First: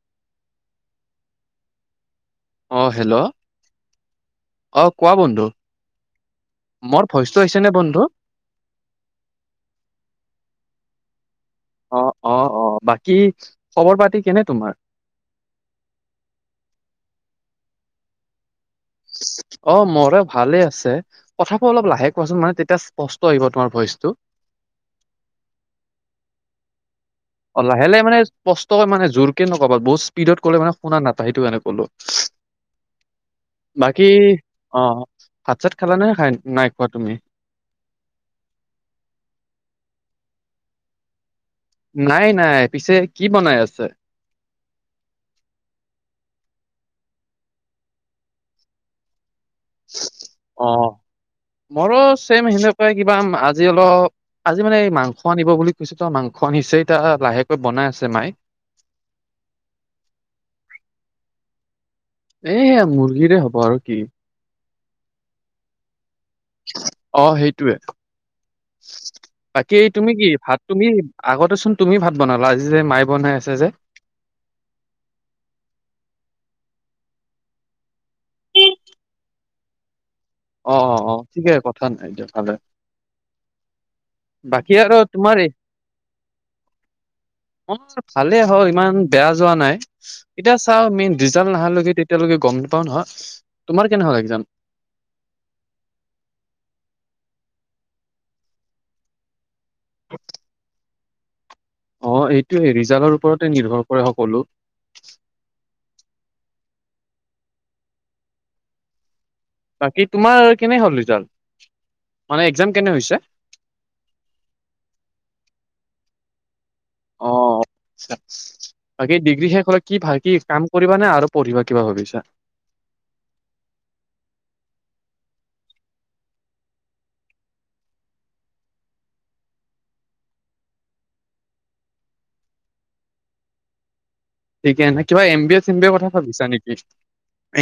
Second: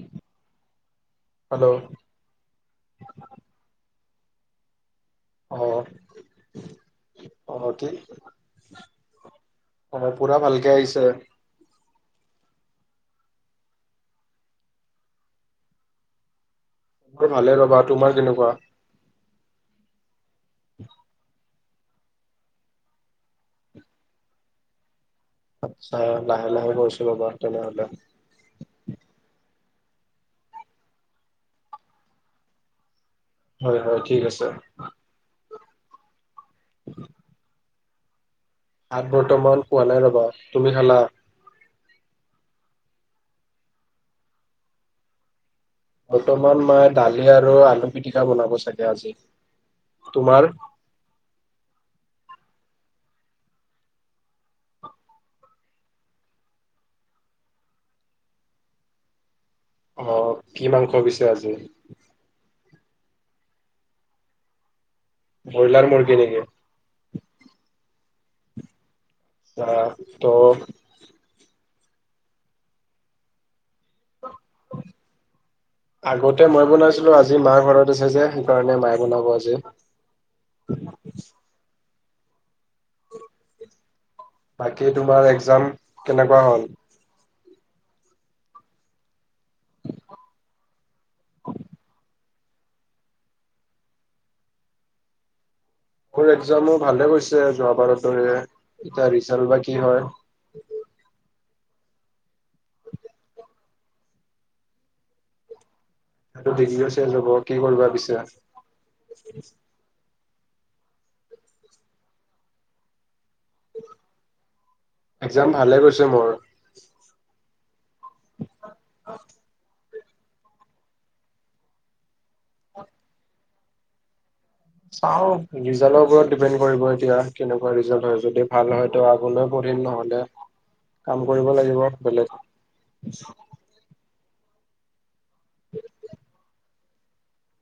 [inaudible] Hello? অ' hello! অ' কোৱা বন্ধু? অ মোৰ ভইচটো হৈছে অ নে কি বন্ধু? অ' পূৰা ভালকে আহিছে। অ' অ' অ'! বাকী, খবৰ-পাতি কেনে তোমাৰ? মোৰ ভালে ৰ'বা, তোমাৰ কেনেকুৱা? অ'! মোৰো ভালে আছে। কথাবোৰ অলপ লাহে, কোৱাচোন। মানে, তেতিয়া স্পষ্ট আহিব, তোমাৰ ভইচটো। আচ্ছা, লাহে-লাহে কৈছোঁ ৰ'বা। অ'! তেনেহলে লাহে-লাহে মানে, স্পষ্টকে মানে, জোৰকে নক'বা, বহুত স্পীডত ক'লে, শুনা নাপায়। এইটো এনে ক'লোঁ। হয় হয় বাকী, ঠিক আছে অ'! ভাত-চাত খালানে, খাই, নাইখোৱা তুমি? ভাত বৰ্তমান পোৱা নাই ৰ'বা। তুমি খালা? নাই-নাই, পিছে কি বনাই আছে? বৰ্তমান মই, দালি আৰু আলু পিটিকা বনাব চাগে, আজি। তোমাৰ অ'! মোৰো ছেম সেনেকুৱাই কিবা, আজি অলপ আজি মানে, মাংস আনিব বুলি কৈছেতো, মাংস আনিছে, এতিয়া লাহেকৈ বনাই আছে, মায়ে। অ'! কি মাংস পিছে আজি? এই, মুৰ্গীৰে হ'ব আৰু কি? ব্ৰইলাৰ মুৰ্গী নেকি? অ'! সেইটোৱে। বাকী আহ এই, তুমি কি, ভাত ত' তুমিয়ে আগতেচোন তুমি ভাত বনালা! আজি যে, মায়ে বনাই আছে যে? [inaudible] আগতে মই বনাইছিলোঁ, আজি মাৰ ঘৰত আছে যে সেইকাৰণে মায়ে বনাব আজি। অ অ অ ঠিকে কথা নাই দিয়ক ভালে। বাকী তোমাৰ একজাম কেনেকুৱা হ'ল? [inaudible] ভালে হ'ল ইমান বেয়া হোৱা নাই। এতিয়া চাও আমি ৰিজাল্ট নহালৈকে তেতিয়ালৈকে গম নাপাও নহয়। তোমাৰ কেনেহল একজাম? মোৰ একজামো ভালে গৈছে যোৱাবাৰৰ দৰে এতিয়া ৰিজাল্ট বা কি হয়। অ এইটোৱেই ৰিজাল্টৰ ওপৰতে নিৰ্ভৰ কৰে সকলো। এইটো ডিগ্ৰীও চেঞ্জ হ'ব কি কৰিবা পিছে? বাকী তোমাৰ কেনে হ'ল ৰিজাল্ট মানে একজাম কেনে হৈছে? একজাম ভালে গৈছে মোৰ। অহ, বাকী দিগ্ৰী [inaudible] কি ভাই কি কাম কৰিবানে আৰু পঢ়িবা কিবা ভাবিছা? চাও ৰিজাল্টৰ ওপৰত ডিপেণ্ড কৰিব এতিয়া কেনেকুৱা ৰিজাল্ট হয় যদি ভাল হয় ত আগলৈ পৰিম নহলে, কাম কৰিব লাগিব বেলেগ। ঠিকে নে, কিবা এম বি এ চেম বি এৰ কথা ভাবিছা নেকি?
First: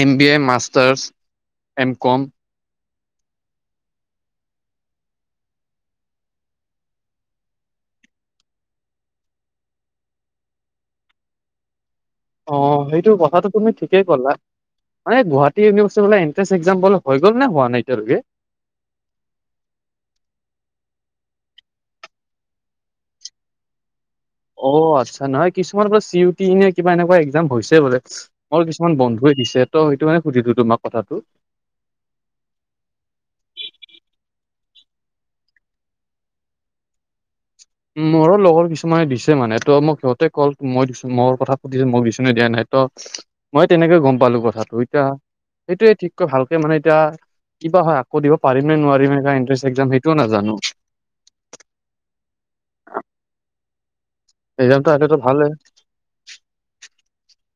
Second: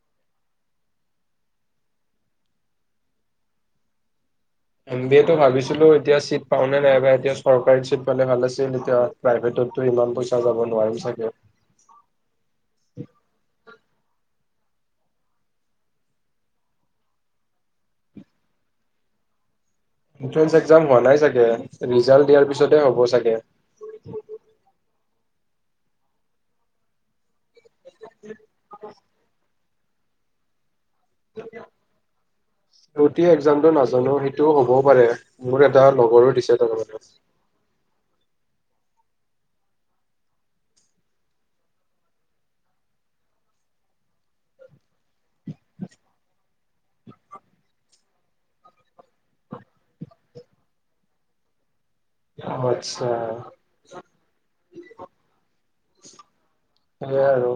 M B A masters M com. M B A তটো ভাবিছিলো এতিয়া চিট পাও নে নাইবা এতিয়া চৰকাৰী চিট পালে ভাল আছিল এতিয়া প্ৰাইভেটতো ইমান পইচা যাব নোৱাৰিম চাগে। অ সেইটো কথাটো তুমি ঠিকেই কলা। মানে গুৱাহাটী ইউনিভাৰ্চিটি ফালে এন্ত্ৰেষ্ট এক্সাম বোৰ হৈ গল নে হোৱা নাই এতিয়া লৈকে? এনট্ৰেন্ঞ্চ একজাম হোৱা নাই চাগে, ৰিজাল্ট দিয়াৰ পিছতে হ'ব চাগে। অ আচ্ছা নহয় কিছুমানৰ পৰা চি ইউটি এ কিবা এনেকুৱা একজাম হৈছে। বোলে, মোৰ কিছুমান বন্ধুয়ে দিছে ত সেইটো মানে সুধিলো তোমাক কথাটো। [unintelligible] প্ৰতি একজামটো নাজানো সেইটো হ'বও পাৰে, মোৰ এটা লগৰো দিছে তাৰ মানে। মোৰো লগৰ কিছুমানে দিছে মানে ত মোক সিহঁতে কল মই দিছো মোৰ কথা সুধিছো মই দিয়া নাই ত মই তেনেকে গম পালো কথাটো এতিয়া সেইটোয়ে ঠিককৈ ভালকে মানে এতিয়া কিবা হয় আকৌ দিব পিম নে নোৱাৰিমে এণ্ট্ৰেস এক্জাম সেইটোও নাজানো। অ আচ্ছা। ৰিজাল্ট [inaudible] এয়াই আৰু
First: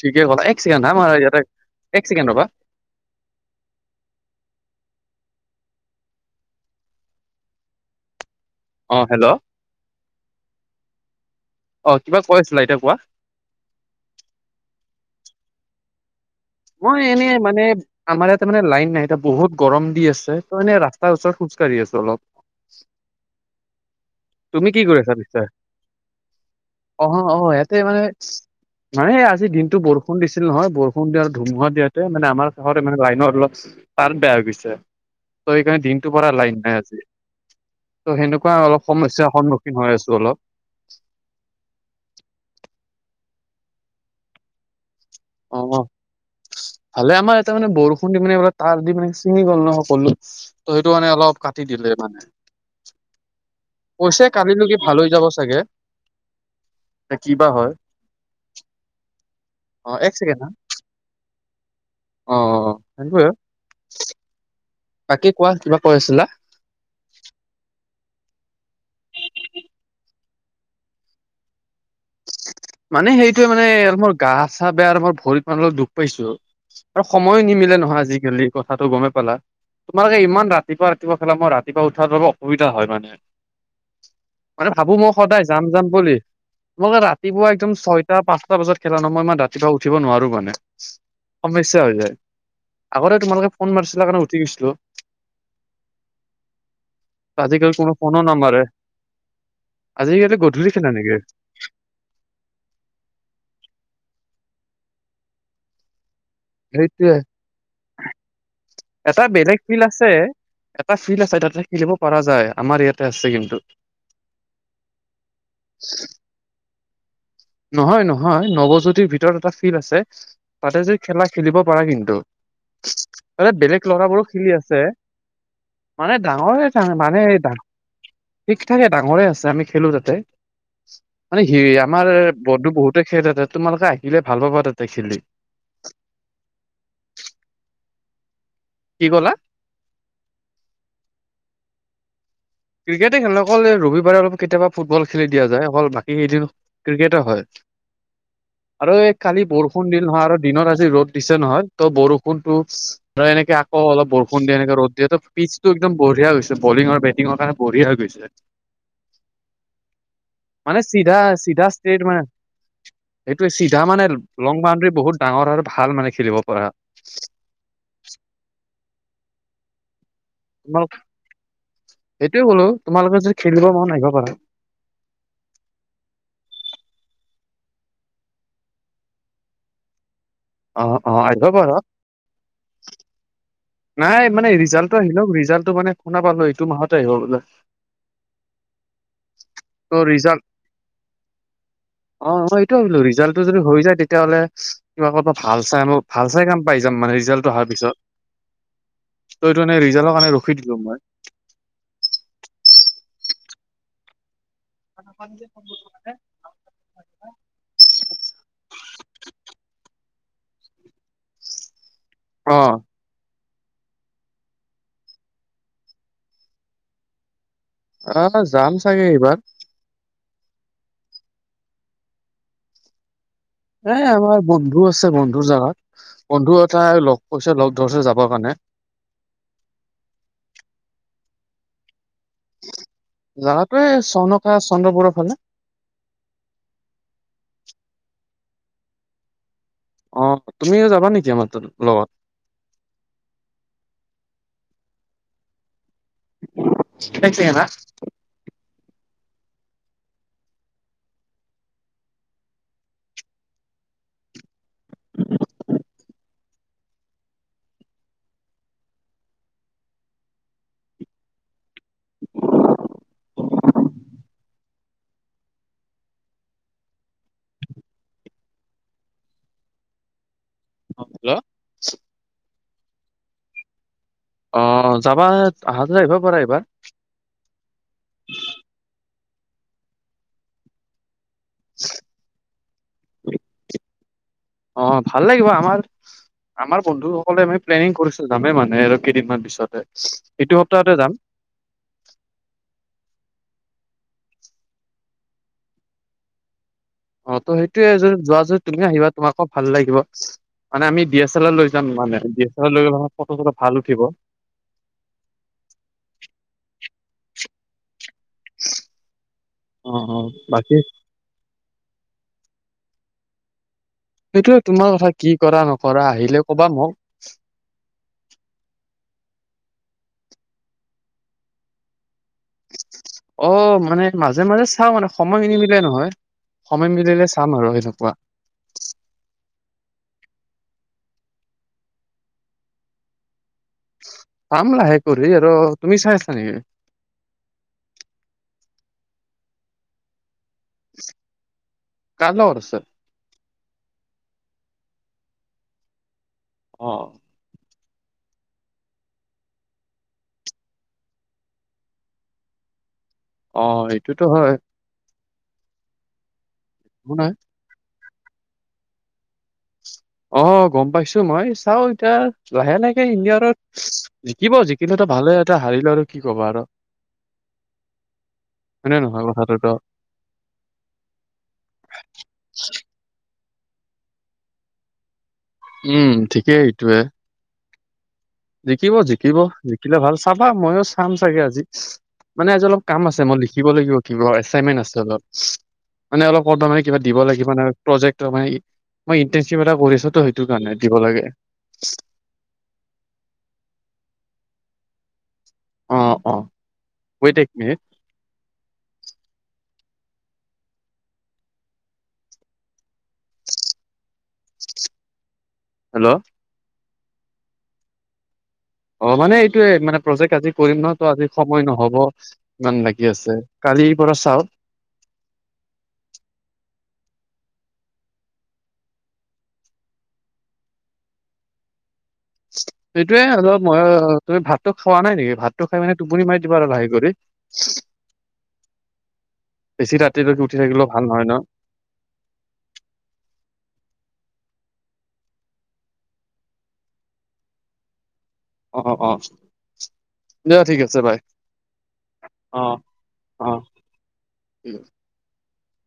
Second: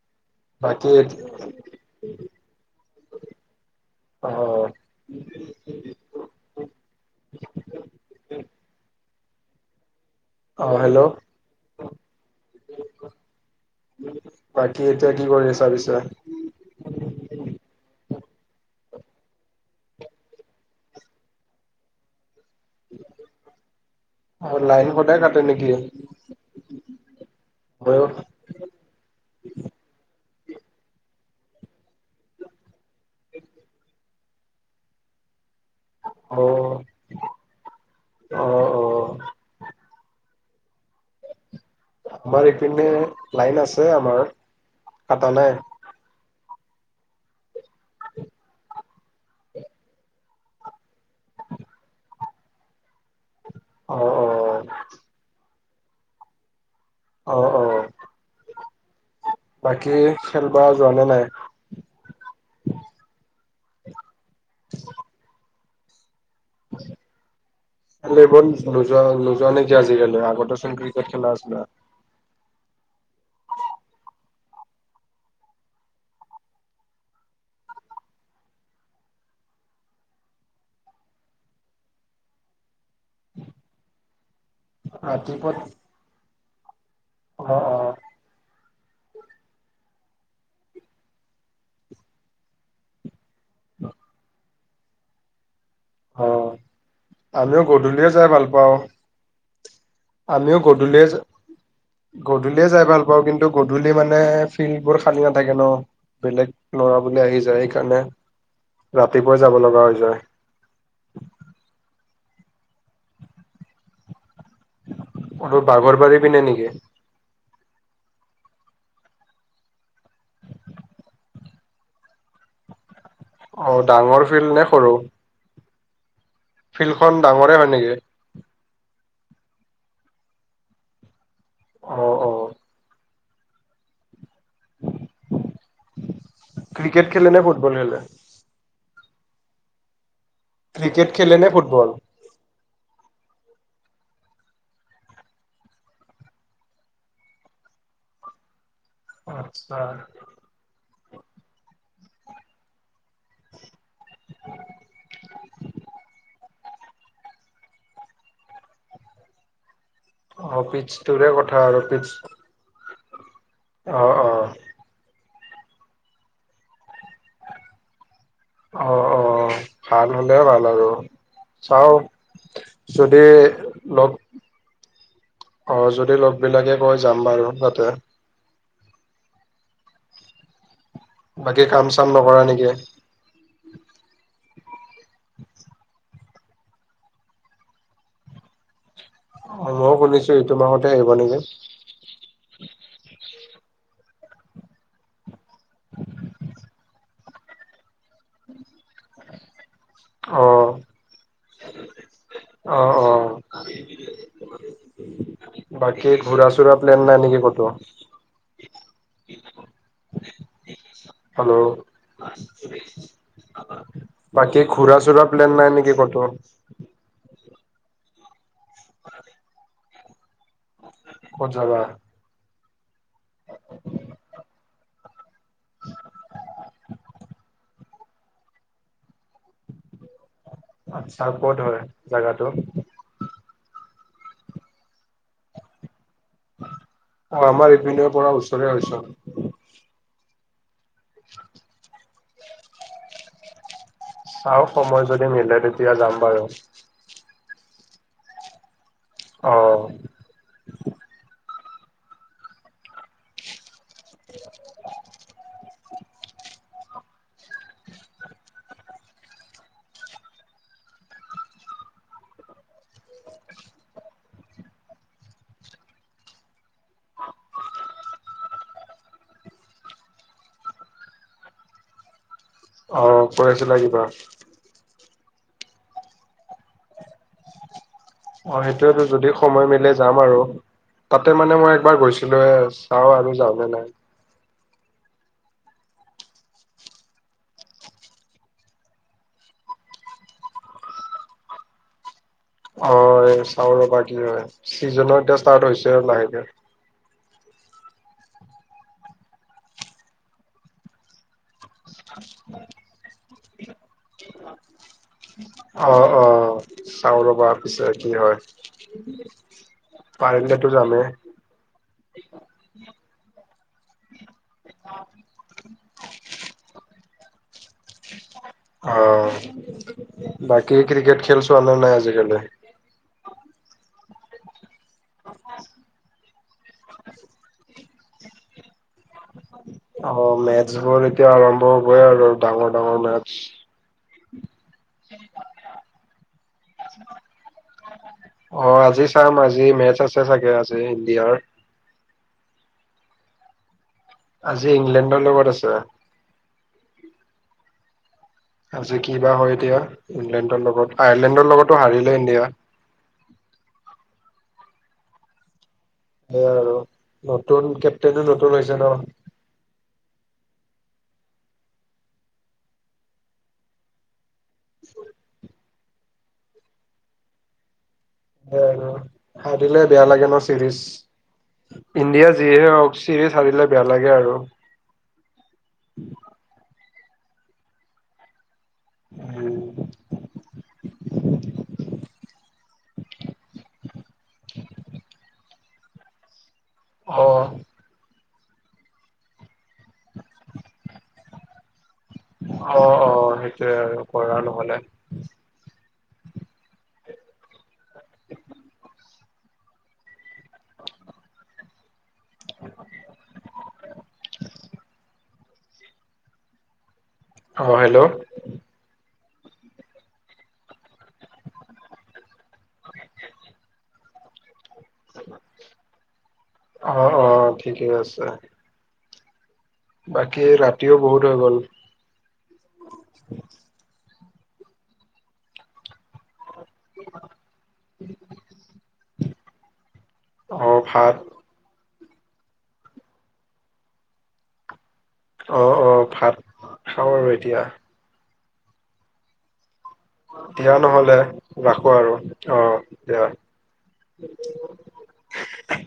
ঠিকে ক'লা, এক ছেকেণ্ড বাকী হা আমাৰ এত- ইয়াতে এক ছেকেণ্ড ৰবা। অ অ হেল্ল অ হেল্ল অ কিবা কৈ আছিলা এতিয়া কোৱা বাকী এতিয়া কি কৰি আছা পিছে? মই এনে মানে আমাৰ ইয়াতে মানে লাইন নাই এয়া বহুত গৰম দি আছে ত এনে ৰাস্ত ওচৰত খোজকাঢ়ি আছো অলপ। [unintelligible] অ তুমি কি লাইন কৰি আছাঁ সদায় কাটে পিছে? নেকি অ অহ ইয়াতে হয় মানে অ মানে আজি দিনটো বৰষুণ দিছিল নহয় বৰষুণ দিয়াৰ ধুমুহা দিয়াতে মানে আমাৰ চহৰ মানে লাইনৰ অলপ তাৰ বেয়া হৈ গৈছে। ত এইকাৰণে দিনটোৰ পৰা লাইন নাই অ আজি। ত অ সেনেকুৱা অলপ সমস্যাৰ সন্মুখীন হৈ আছো অলপ। আমাৰ ইপিনে লাইন আছে আমাৰ, কাটা নাই। উম, ভালে আমাৰ এটে মানে বৰষুণ দি মানে তাঁৰ দি মানে ছিঙি গ'ল ন' সকলো। তো সেইটো মানে অলপ কাটি দিলে মানে। অ কৈছে অ কালিলৈকে ভাল হৈ যাব চাগে। এ' কি অ বা অ হয়। বাকী অ এক খেলবা যোৱা নে নাই? অহ, সেইটোৱে। বাকী কোৱা, কিবা কৈ আছিলা। [unintelligible] খেলিবন নোযোৱা হ'ল, নোযোৱা নেকি আজিকালি? আগতেচোন ক্ৰিকেট খেলা আছিলা। মানে সেইটোৱে মানে, আৰু মোৰ গা-চা বেয়া আৰু মোৰ ভৰিত অলপ মানে দুপ পাইছোঁ। আৰু সময় নিমিলে নহয় আজিকালি। কথাটো গমে পালা। তোমাৰ এই ইমান ৰাতিপুৱা ৰাতিপুৱা খেলা, মই ৰাতিপুৱা উঠাত অলপ অসুবিধা হয় মানে। [unintelligible] মানে ভাবোঁ মই সদায় ৰাতিপুৱা যাম যাম বুলি। মোক ৰাতিপুৱা অ একদম ছয়- টা পাঁচটা বজাত খেলা ন'। মই ইমান ৰাতিপুৱা উঠিব নোৱাৰোঁ মানে। সমস্যা হৈ যায়। আগতে তোমালোকে ফোন মাৰিছিলা কাৰণে উঠি গিছিলোঁ। অহ, আমিও আজিকালি কোনো গধূলিয়ে ফোনো যাই ভাল নামাৰে পাওঁ। আজিকালি আমিও গধূলি খেলা গধূলিয়ে নেকি যে- গধূলিয়ে যাই ভাল পাওঁ, কিন্তু গধূলি মানে ফিল্ডবোৰ খালি নাথাকে ন। বেলেগ- ল'ৰা সেইটোয়ে বোলে আহি যায় সেইকাৰণে এটা ৰাতিপুৱাই বেলেগ যাব ফিল্ড লগা হৈ আছে যায়। এটা ফিল্ড আছে তাতে খেলিব পাৰা যায়। আমাৰ ইয়াতে আছে কিন্তু। অতু বাগৰবাৰি পিনে নেকি? নহয় নহয়, নৱজ্যোতিৰ ভিতৰত এটা ফিল্ড আছে, তাতে যে খেলা খেলিব পাৰা কিন্তু। তাত অ বেলেগ ডাঙৰ ল'ৰাবোৰো ফিল্ড খেলি নে আছে। সৰু মানে ডাঙৰে তাহ, ফিল্ডখন মানে ডাঙৰে হয় নেকি ডা- ঠিক ঠাকে ডাঙৰে আছে আমি খেলোঁ তাতে। মানে হি অ অ আমাৰ- [unintelligible] [unintelligible] [unintelligible] তোমালোকে আহিলে ভাল পাবা তাতে খেলি। ক্ৰিকেট খেলে নে ফুটবল খেলে? কি ক'লা? ক্ৰিকেট খেলে নে ফুটবল? ক্ৰিকেটে খেলোঁ অকল। এই ৰবিবাৰে অলপ কেতিয়াবা ফুটবল খেলি দিয়া যায়, অকল বাকী কৈদিন - ক্ৰিকেটো হয়। আৰু এই কালি আচ্ছা বৰষুণ দিল নহয় আৰু দিনত আজি ৰ'দ- দিছে নহয়। তো' বৰষুণতো - ত', এনেকে আকৌ অলপ বৰষুণ দিয়ে, এনেকে ৰ'দ দিয়ে। ত পিছটো একদম বঢ়ীয়া হৈছে। বলিং আৰুে বেট- টিংৰ কাৰণে বঢ়ীয়া হৈ গৈছে। অ মানে চিধা, পিচটোৰে কথা চিধা আৰু ষ্টেট পিচ মানে। সেইটোৱে চিধা মানে, অ অ লং বাউণ্ডৰী বহুত ডাঙৰ আৰু ভাল মানে খেলিব পাৰা। অহ অহ। ভাল হ'লে ভাল তোমালোক হ'ব। চাওঁ সেইটোয়ে ক'লো তোমালোকে যদি খেলিব মন আহিব লগ- পাৰা অহ, যদি লগবিলাকে কয় যাম বাৰু, তাতে। অহ অহ, আহিবা বাকী পাৰোঁ। কাম নকৰা নেকি? নাই মানে, ৰিজাল্টটো আহিলক। ৰিজাল্টটো মানে শুনা পালোঁ এইটো মাহতে আহিব বলে। অহ, মইয়ো ত' শুনিছোঁ এইটো মাহতে আহিবা নেকি। অহ, মই এইটো ভাবিলোঁ। ৰিজাল্টটো যদি হৈ যায়, তিতিয়াহ'লে- কিবা ক'ৰবাত ভাল চাই ম' ভাল চাই কাম মানে, ৰিজাল্টটো অহাৰ পিছত। তইটো এনে ৰিজাল্টৰ কাৰণে ৰখি অ', দিলোঁ মই। অ', অ', বাকী ঘূৰা-চুৰা প্লেন নাই নেকি ক'তো? হেল্ল'। অ বাকি ঘূৰা-চুৰা প্লেন নাই নেকি ক'তো? আহ' যাম চাগে এইবাৰ। ক'ত যাবা? এ আমাৰ বন্ধু আছে বন্ধুৰ জাগাত। বন্ধু এটাই লগ কৈছে লগ ধৰিছে যাবৰ কাৰণে। আচ্ছা' ক'ত হয় জাগাটো? জাগাটো এ চনকা চন্দ্ৰপুৰৰ ফালে। অ', আমাৰ ইপিনৰ পৰা ওচৰে হয় চোন। অ', তুমিও যাবা নেকি আমাৰ তাত লগত? চাওঁ, সময় যদি মিলে তেতিয়া যাম বাৰু। [unintelligible] অঁ'। অঁ', হেল্ল'। অ', কৈ আছিলা কিবা? অ', যাবা, অহা যদি আহিব পাৰা এইবাৰ। অঁ' সেইটোৱেতো, যদি সময় মিলে যাম আৰু। তাতে মানে মই একবাৰ গৈছিলোঁয়ে। চাওঁ আৰু যাওঁ নে নাই। অঁ' ভাল লাগিব, আমাৰ- আমাৰ বন্ধুসকলে মানে প্লেনিং কৰিছিল, যামেই মানে আৰু কেইদিনমান পিছতে। এইটো সপ্তাহতে যাম। অঁ' এ চাওঁ ৰ'বা কি হয়। চিজনও এতিয়া ষ্টাৰ্ট হৈছে আৰু লাহেকে। অঁ' তো সেইটোয়ে যদি যোৱা যদি তুমিও আহিবা, তোমাকো ভাল লাগিব। মানে আমি ডি এছ এল আৰ লৈ যাম মানে ডি এছ এল আৰ লৈ গ'লে মানে ফটো-চটো ভাল উঠিব। অঁ' অঁ' চাওঁ ৰ'বা পিছে কি হয়। অ অ পাৰিলেতো বাকী যামেই। সেইটোয়ে, তোমাৰ কথা কি কৰা নকৰা আহিলে কবা মোক। অঁ' বাকি ক্ৰিকেট খেল চোৱা নে নাই আজিকালি? অঁ' মানে মাজে-মাজে চাওঁ মানে সময় নিমিলে নহয়। সময় মিলিলে চাম আৰু এনেকুৱা। অঁ' মেটচ বোৰ এতিয়া আৰম্ভ হ'বই আৰু ডাঙৰ-ডাঙৰ মেটচ। চাম লাহে কৰি আৰু তুমি চাই আছা নেকি? অঁ' আজি চাম আজি মেচ আছে চাগে আজি ইণ্ডিয়াৰ। কাৰ লগত আছে? আজি ইংলেণ্ডৰ লগত আছে। অঁ। আজি কি বা হয় এতিয়া ইংলেণ্ডৰ লগত, আয়াৰলেণ্ডৰ লগতো হাৰিলে ইণ্ডিয়া। অঁ' সেইটোতো হয়। সেইয়াই আৰু নাই নতুন কেপ্টেইনো নতুন হৈছে ন'। অঁ' গম পাইছো মই, চাওঁ এতিয়া লাহে- লাহেকে ইণ্ডিয়াৰত জিকিব, জিকিলে তো ভালেই, এতিয়া হাৰিলে আৰু কি ক'বা আৰু। অঁ', হয়নে অঁ', নহয় কথাটোতো হাৰিলে বেয়া লাগে ন চিৰিজ, ইণ্ডিয়া যিয়ে হওঁক চিৰিজ হাৰিলে বেয়া লাগে আৰু। উমঁ' ঠিকেই এইটোৱে। জিকিব, জিকিব, উম। জিকিলে ভাল, চাবা ময়ো চাম চাগে আজি। মানে আজি অলপ কাম আছে, মই লিখিব লাগিব। কিবা এচাইনমেন্ট আছে অলপ। মানে অলপ ক'ত বা মানে কিবা দিব অ', লাগিব মানে। প্ৰজেক্টৰ মানে ই, মানে ইন্টাৰ্ণশ্বিপ এটা কৰি আছো ত' সেইটো কাৰণে দিব লাগে। অ অ সেইটোয়ে আৰু কৰা নহলে। অ অ ৱেট এক মিনিট। [inaudible] হেল্ল'। অঁ হেল্ল'। অ মানে এইটোয়ে, মানে প্ৰজেক্ট আজি কৰিম নহয় ত আজি সময় নহব। ইমান বাকি আছে, কালিৰ পৰা চাও। অ অ ঠিকেই আছে। বাকী ৰাতিও বহুত হৈ গ'ল। সেইটোৱেই আৰু মই, তুমি ভাতটো খোৱা নাই নেকি? ভাতটো খাই মানে টোপনি মাৰি দিবা আৰু লাহে কৰি। বেছি ৰাতিলৈকে উঠি অ', থাকিলেও ভাল ভাত নহয় ন। অ অ ভাত, খাওঁ আৰু এতিয়া। অ অ। দিয়া ঠিক আছে নহ'লে বাই ৰাখো আৰু অ অ'। দিয়া। [unintelligible]